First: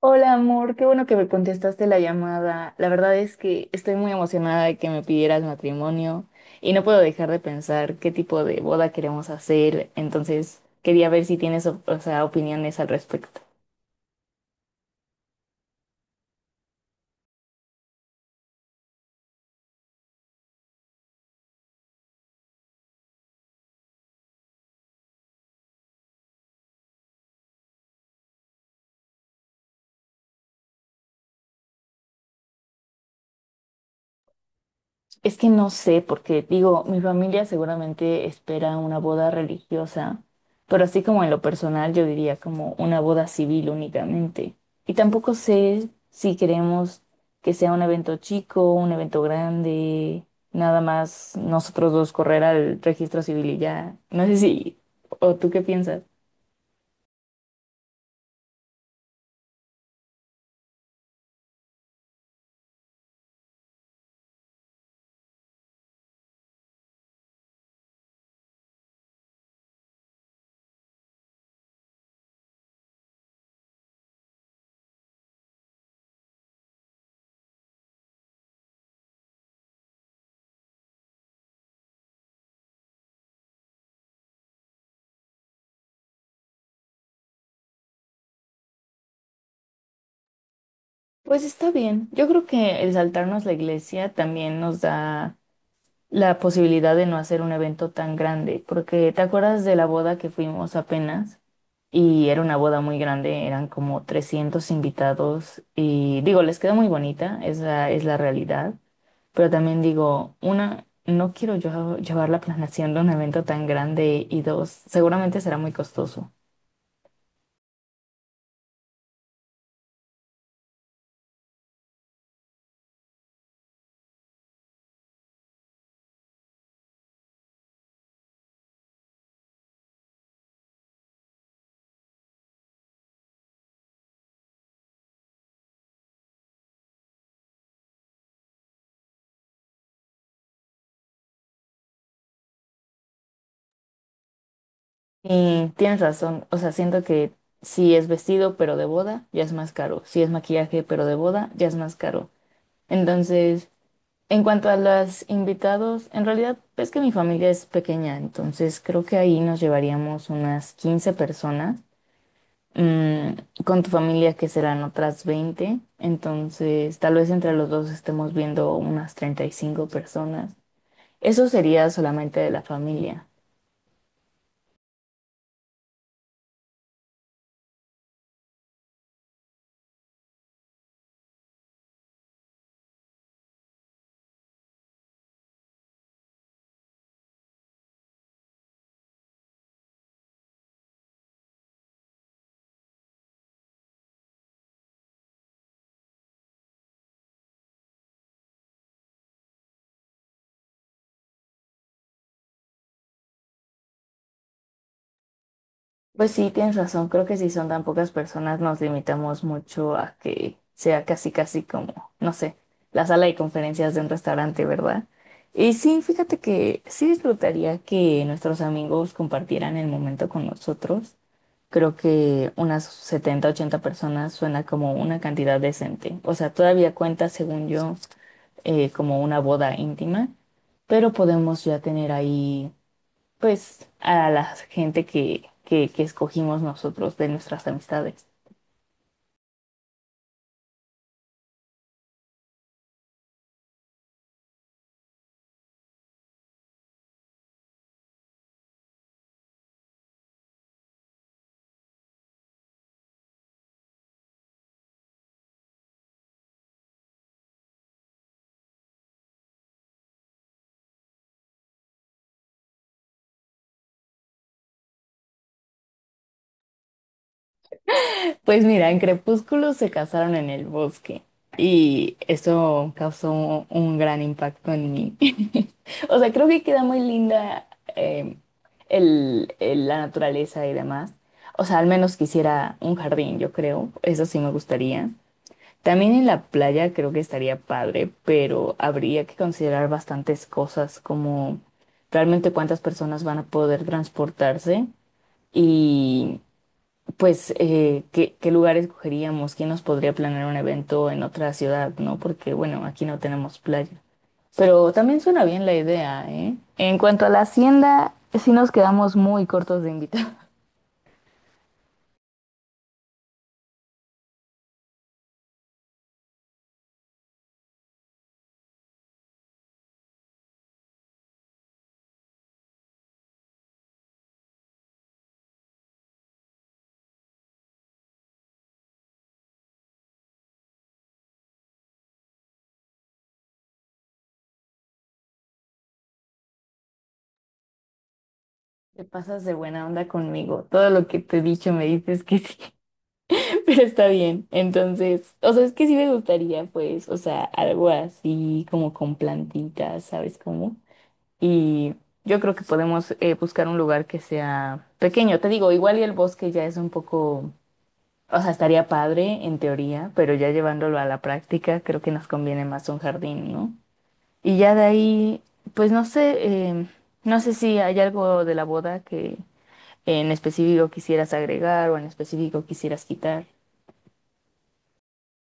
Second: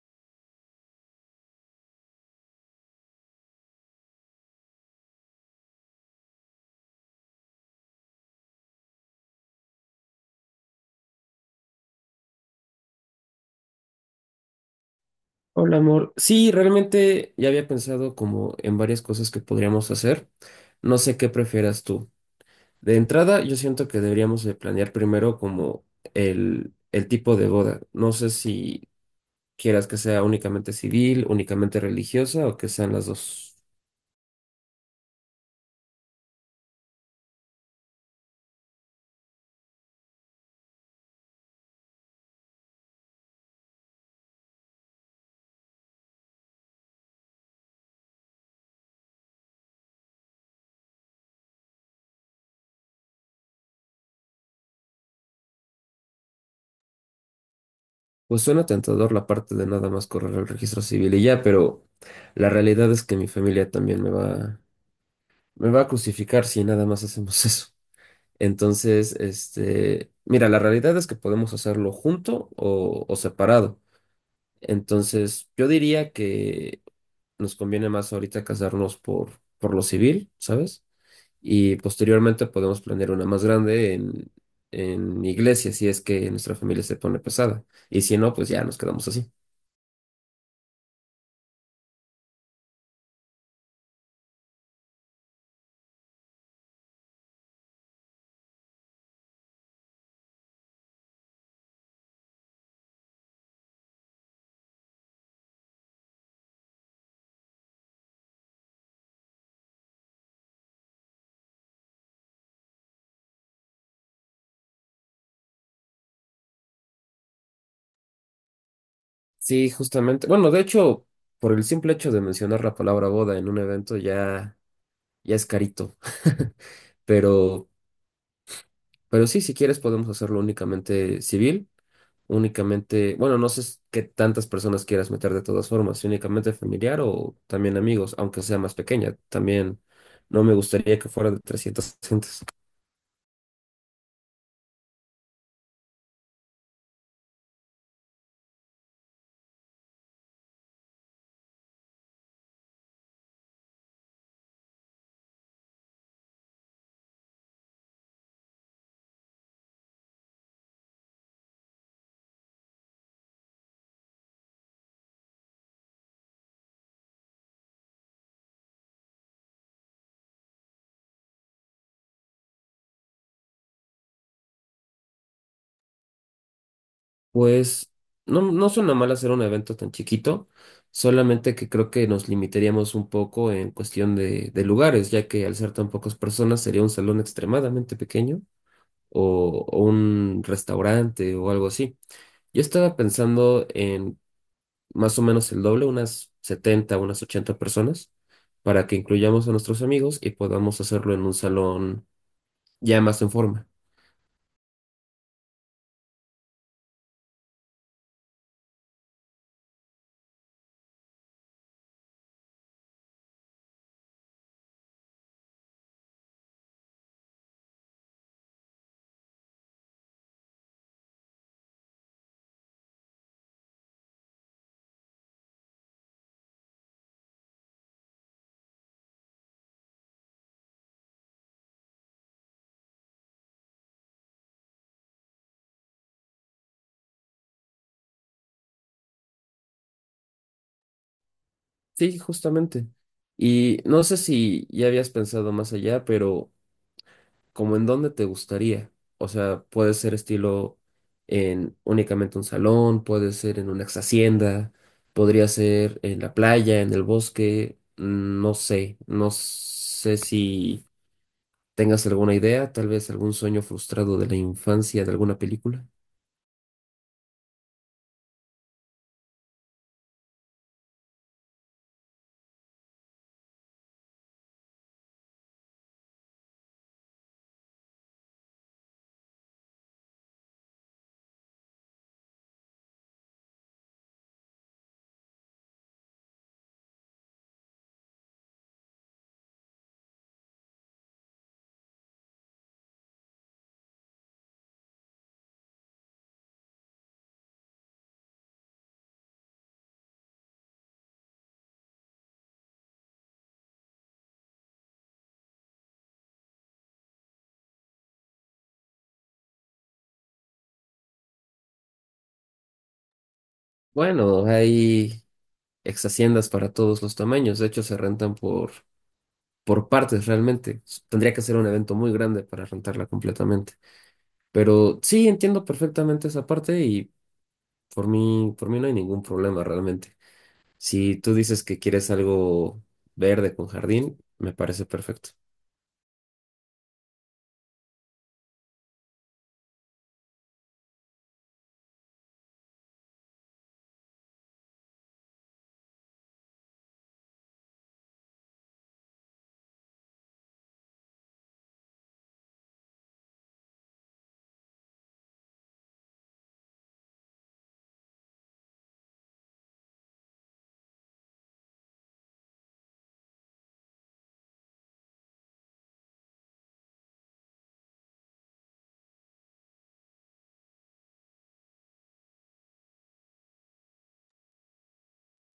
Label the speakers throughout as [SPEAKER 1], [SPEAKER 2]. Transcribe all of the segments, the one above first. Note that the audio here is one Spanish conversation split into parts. [SPEAKER 1] Hola amor, qué bueno que me contestaste la llamada. La verdad es que estoy muy emocionada de que me pidieras matrimonio y no puedo dejar de pensar qué tipo de boda queremos hacer. Entonces, quería ver si tienes, o sea, opiniones al respecto.
[SPEAKER 2] Hola, amor. Sí, realmente ya había pensado como en varias cosas que podríamos hacer. No sé qué prefieras tú. De entrada, yo siento que deberíamos de planear primero como el tipo de boda. No sé si quieras que sea únicamente civil, únicamente religiosa o que sean las dos.
[SPEAKER 1] Es que no sé, porque digo, mi familia seguramente espera una boda religiosa, pero así como en lo personal yo diría como una boda civil únicamente. Y tampoco sé si queremos que sea un evento chico, un evento grande, nada más nosotros dos correr al registro civil y ya. No sé si, o tú qué piensas.
[SPEAKER 2] Pues suena tentador la parte de nada más correr el registro civil y ya, pero la realidad es que mi familia también me va a crucificar si nada más hacemos eso. Entonces, mira, la realidad es que podemos hacerlo junto o separado. Entonces, yo diría que nos conviene más ahorita casarnos por lo civil, ¿sabes? Y posteriormente podemos planear una más grande en iglesia, si es que nuestra familia se pone pesada. Y si no, pues ya nos quedamos así.
[SPEAKER 1] Pues está bien, yo creo que el saltarnos la iglesia también nos da la posibilidad de no hacer un evento tan grande, porque ¿te acuerdas de la boda que fuimos apenas? Y era una boda muy grande, eran como 300 invitados y digo, les quedó muy bonita, esa es la realidad, pero también digo, una, no quiero yo llevar la planeación de un evento tan grande y dos, seguramente será muy costoso.
[SPEAKER 2] Sí, justamente. Bueno, de hecho, por el simple hecho de mencionar la palabra boda en un evento ya es carito. Pero Pero sí, si quieres podemos hacerlo únicamente civil, únicamente, bueno, no sé s- qué tantas personas quieras meter de todas formas, si únicamente familiar o también amigos, aunque sea más pequeña. También no me gustaría que fuera de 300 gentes.
[SPEAKER 1] Y tienes razón, o sea, siento que si es vestido pero de boda, ya es más caro, si es maquillaje pero de boda, ya es más caro. Entonces, en cuanto a los invitados, en realidad es que mi familia es pequeña, entonces creo que ahí nos llevaríamos unas 15 personas. Mm, con tu familia que serán otras 20, entonces tal vez entre los dos estemos viendo unas 35 personas. Eso sería solamente de la familia.
[SPEAKER 2] Pues no suena mal hacer un evento tan chiquito, solamente que creo que nos limitaríamos un poco en cuestión de lugares, ya que al ser tan pocas personas sería un salón extremadamente pequeño o un restaurante o algo así. Yo estaba pensando en más o menos el doble, unas 70 unas 80 personas, para que incluyamos a nuestros amigos y podamos hacerlo en un salón ya más en forma.
[SPEAKER 1] Pues sí, tienes razón, creo que si son tan pocas personas nos limitamos mucho a que sea casi casi como, no sé, la sala de conferencias de un restaurante, ¿verdad? Y sí, fíjate que sí disfrutaría que nuestros amigos compartieran el momento con nosotros. Creo que unas 70, 80 personas suena como una cantidad decente. O sea, todavía cuenta, según yo, como una boda íntima, pero podemos ya tener ahí pues a la gente que escogimos nosotros de nuestras amistades.
[SPEAKER 2] Sí, justamente. Y no sé si ya habías pensado más allá, pero como en dónde te gustaría. O sea, puede ser estilo en únicamente un salón, puede ser en una ex hacienda, podría ser en la playa, en el bosque, no sé, no sé si ¿Tengas alguna idea? Tal vez algún sueño frustrado de la infancia de alguna película.
[SPEAKER 1] Pues mira, en Crepúsculo se casaron en el bosque y eso causó un gran impacto en mí. O sea, creo que queda muy linda eh, la naturaleza y demás. O sea, al menos quisiera un jardín, yo creo. Eso sí me gustaría. También en la playa creo que estaría padre, pero habría que considerar bastantes cosas como realmente cuántas personas van a poder transportarse y pues qué lugar escogeríamos, quién nos podría planear un evento en otra ciudad, ¿no? Porque bueno, aquí no tenemos playa. Pero también suena bien la idea, ¿eh? En cuanto a la hacienda, sí nos quedamos muy cortos de invitados.
[SPEAKER 2] Bueno, hay ex haciendas para todos los tamaños. De hecho, se rentan por partes realmente. Tendría que ser un evento muy grande para rentarla completamente. Pero sí, entiendo perfectamente esa parte y por mí no hay ningún problema realmente. Si tú dices que quieres algo verde con jardín, me parece perfecto.
[SPEAKER 1] Te pasas de buena onda conmigo. Todo lo que te he dicho me dices que sí. Pero está bien. Entonces, o sea, es que sí me gustaría, pues, o sea, algo así como con plantitas, ¿sabes cómo? Y yo creo que podemos buscar un lugar que sea pequeño. Te digo, igual y el bosque ya es un poco, o sea, estaría padre en teoría, pero ya llevándolo a la práctica, creo que nos conviene más un jardín, ¿no? Y ya de ahí, pues no sé, no sé si hay algo de la boda que en específico quisieras agregar o en específico quisieras quitar.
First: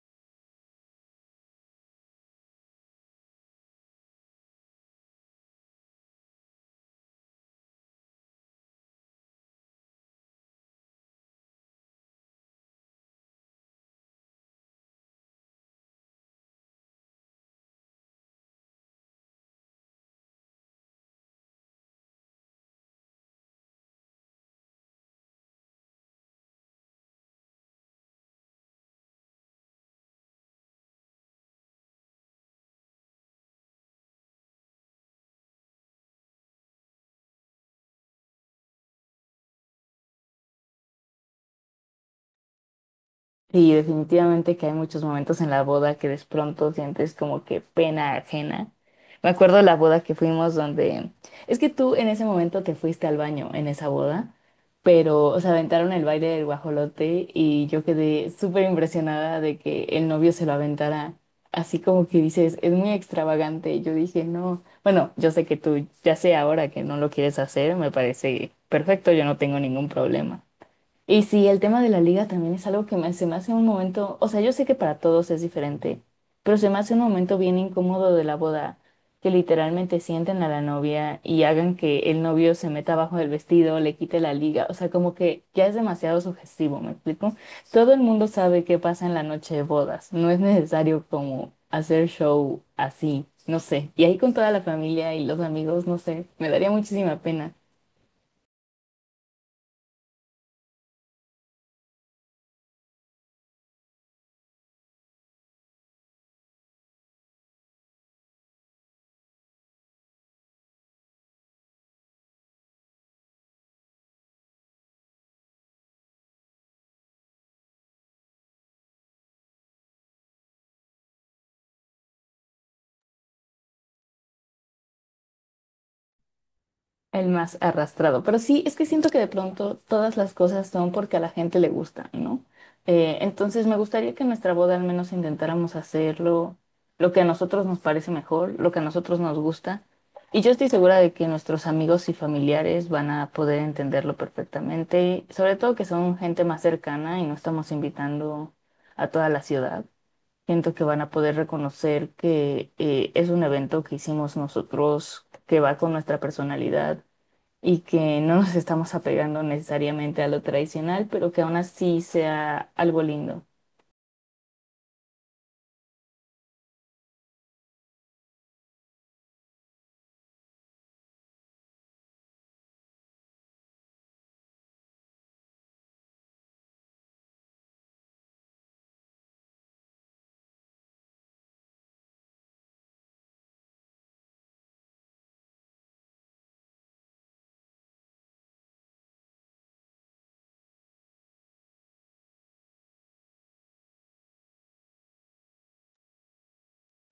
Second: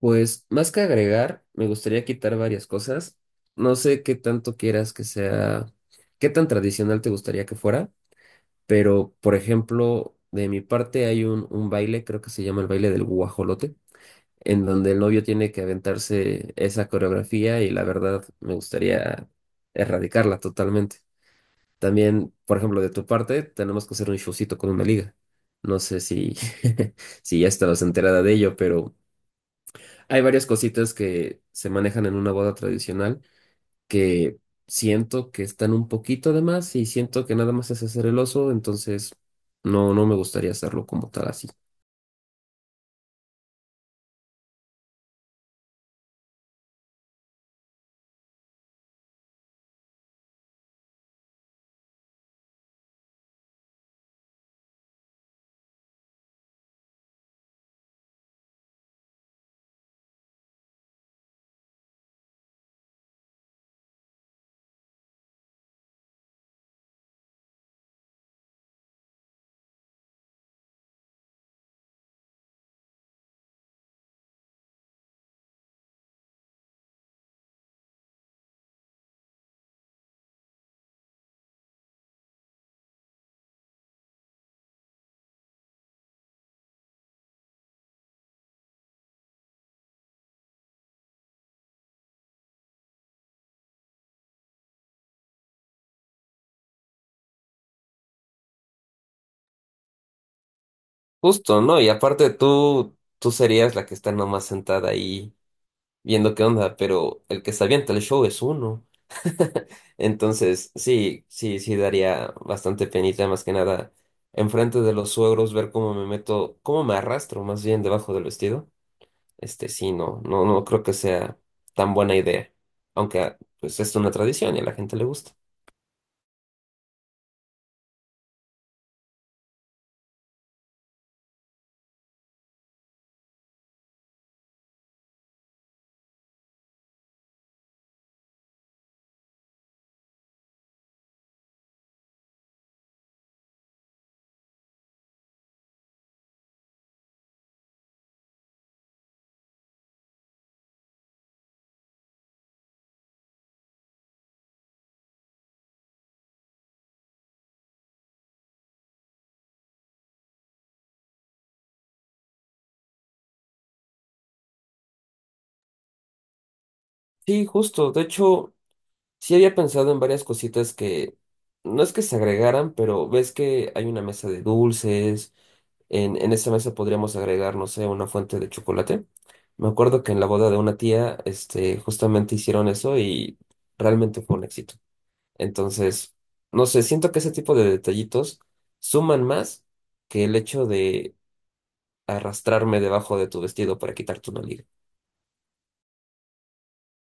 [SPEAKER 2] Pues más que agregar, me gustaría quitar varias cosas. No sé qué tanto quieras que sea, qué tan tradicional te gustaría que fuera, pero por ejemplo, de mi parte hay un baile, creo que se llama el baile del guajolote, en donde el novio tiene que aventarse esa coreografía y la verdad me gustaría erradicarla totalmente. También, por ejemplo, de tu parte, tenemos que hacer un showcito con una liga. No sé si, si ya estabas enterada de ello, pero… Hay varias cositas que se manejan en una boda tradicional que siento que están un poquito de más y siento que nada más es hacer el oso, entonces no me gustaría hacerlo como tal así.
[SPEAKER 1] Sí, definitivamente que hay muchos momentos en la boda que de pronto sientes como que pena ajena. Me acuerdo de la boda que fuimos donde… Es que tú en ese momento te fuiste al baño en esa boda, pero se aventaron el baile del guajolote y yo quedé súper impresionada de que el novio se lo aventara. Así como que dices, es muy extravagante. Yo dije, no, bueno, yo sé que tú ya sé ahora que no lo quieres hacer, me parece perfecto, yo no tengo ningún problema. Y sí, el tema de la liga también es algo que se me hace un momento, o sea, yo sé que para todos es diferente, pero se me hace un momento bien incómodo de la boda, que literalmente sienten a la novia y hagan que el novio se meta abajo del vestido, le quite la liga, o sea, como que ya es demasiado sugestivo, ¿me explico? Todo el mundo sabe qué pasa en la noche de bodas, no es necesario como hacer show así, no sé, y ahí con toda la familia y los amigos, no sé, me daría muchísima pena.
[SPEAKER 2] Justo, ¿no? Y aparte tú serías la que está nomás sentada ahí viendo qué onda, pero el que se avienta el show es uno. Entonces, sí, sí, sí daría bastante penita, más que nada, enfrente de los suegros, ver cómo me meto, cómo me arrastro más bien debajo del vestido. Este sí, no, no, no creo que sea tan buena idea. Aunque ah, pues es una tradición y a la gente le gusta.
[SPEAKER 1] El más arrastrado. Pero sí, es que siento que de pronto todas las cosas son porque a la gente le gusta, ¿no? Entonces me gustaría que en nuestra boda al menos intentáramos hacerlo, lo que a nosotros nos parece mejor, lo que a nosotros nos gusta. Y yo estoy segura de que nuestros amigos y familiares van a poder entenderlo perfectamente, sobre todo que son gente más cercana y no estamos invitando a toda la ciudad. Siento que van a poder reconocer que es un evento que hicimos nosotros, que va con nuestra personalidad y que no nos estamos apegando necesariamente a lo tradicional, pero que aún así sea algo lindo.
[SPEAKER 2] Sí, justo. De hecho, sí había pensado en varias cositas que no es que se agregaran, pero ves que hay una mesa de dulces. En esa mesa podríamos agregar, no sé, una fuente de chocolate. Me acuerdo que en la boda de una tía, justamente hicieron eso y realmente fue un éxito. Entonces, no sé, siento que ese tipo de detallitos suman más que el hecho de arrastrarme debajo de tu vestido para quitarte una liga.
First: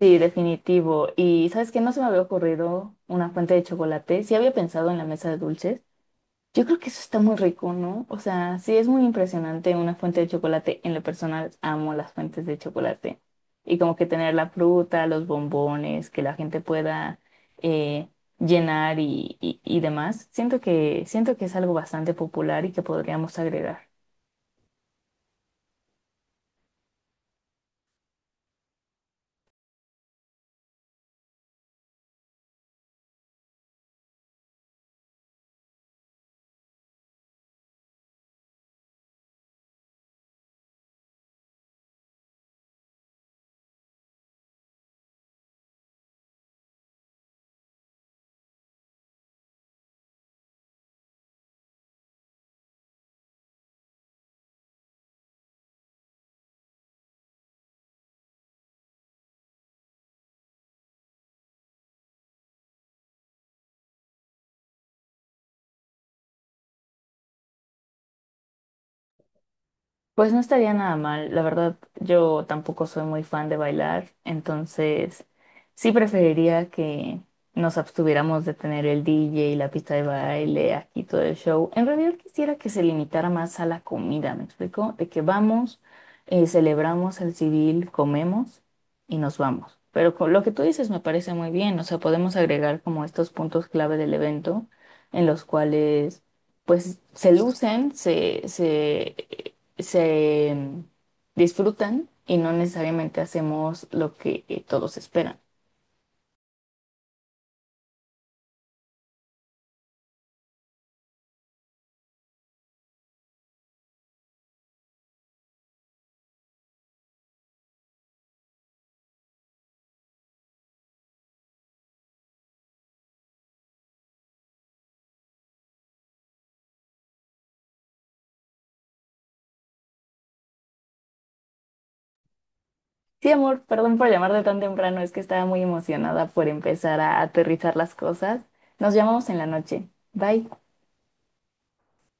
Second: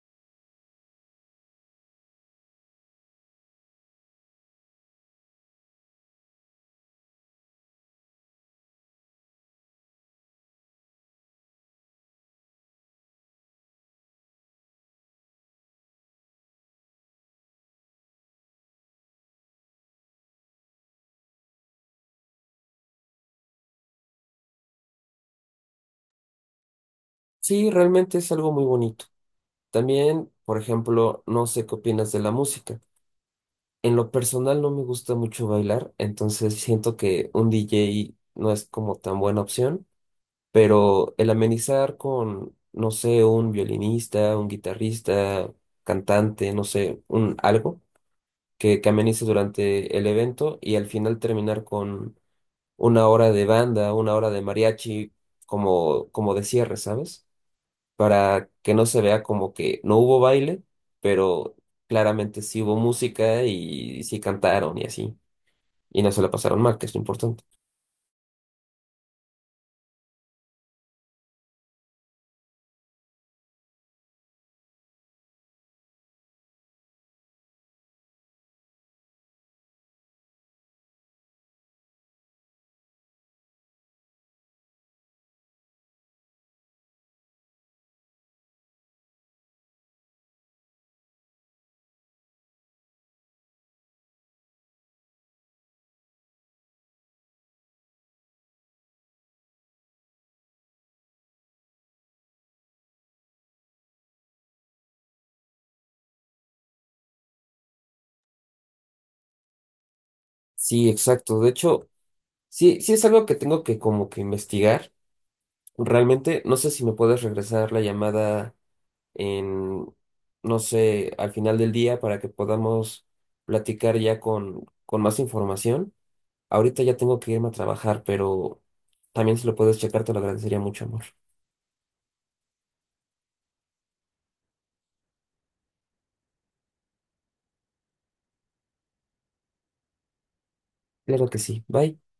[SPEAKER 1] Sí, definitivo. Y sabes que no se me había ocurrido una fuente de chocolate. Sí había pensado en la mesa de dulces. Yo creo que eso está muy rico, ¿no? O sea, sí es muy impresionante una fuente de chocolate. En lo personal, amo las fuentes de chocolate. Y como que tener la fruta, los bombones, que la gente pueda eh, llenar y demás. Siento que es algo bastante popular y que podríamos agregar.
[SPEAKER 2] Sí, realmente es algo muy bonito. También, por ejemplo, no sé qué opinas de la música. En lo personal no me gusta mucho bailar, entonces siento que un DJ no es como tan buena opción, pero el amenizar con, no sé, un violinista, un guitarrista, cantante, no sé, un algo que amenice durante el evento y al final terminar con una hora de banda, una hora de mariachi, como de cierre, ¿sabes? Para que no se vea como que no hubo baile, pero claramente sí hubo música y sí cantaron y así. Y no se la pasaron mal, que es lo importante.
[SPEAKER 1] Pues no estaría nada mal, la verdad yo tampoco soy muy fan de bailar, entonces sí preferiría que nos abstuviéramos de tener el DJ y la pista de baile aquí todo el show. En realidad quisiera que se limitara más a la comida, ¿me explico? De que vamos, celebramos el civil, comemos y nos vamos. Pero con lo que tú dices me parece muy bien, o sea, podemos agregar como estos puntos clave del evento en los cuales pues se lucen, se mm, disfrutan y no necesariamente hacemos lo que todos esperan.
[SPEAKER 2] Sí, exacto. De hecho, sí, sí es algo que tengo que como que investigar. Realmente, no sé si me puedes regresar la llamada en, no sé, al final del día para que podamos platicar ya con más información. Ahorita ya tengo que irme a trabajar, pero también si lo puedes checar, te lo agradecería mucho, amor.
[SPEAKER 1] Sí, amor, perdón por llamarte tan temprano, es que estaba muy emocionada por empezar a aterrizar las cosas. Nos llamamos en la noche. Bye.
[SPEAKER 2] Claro que sí. Bye.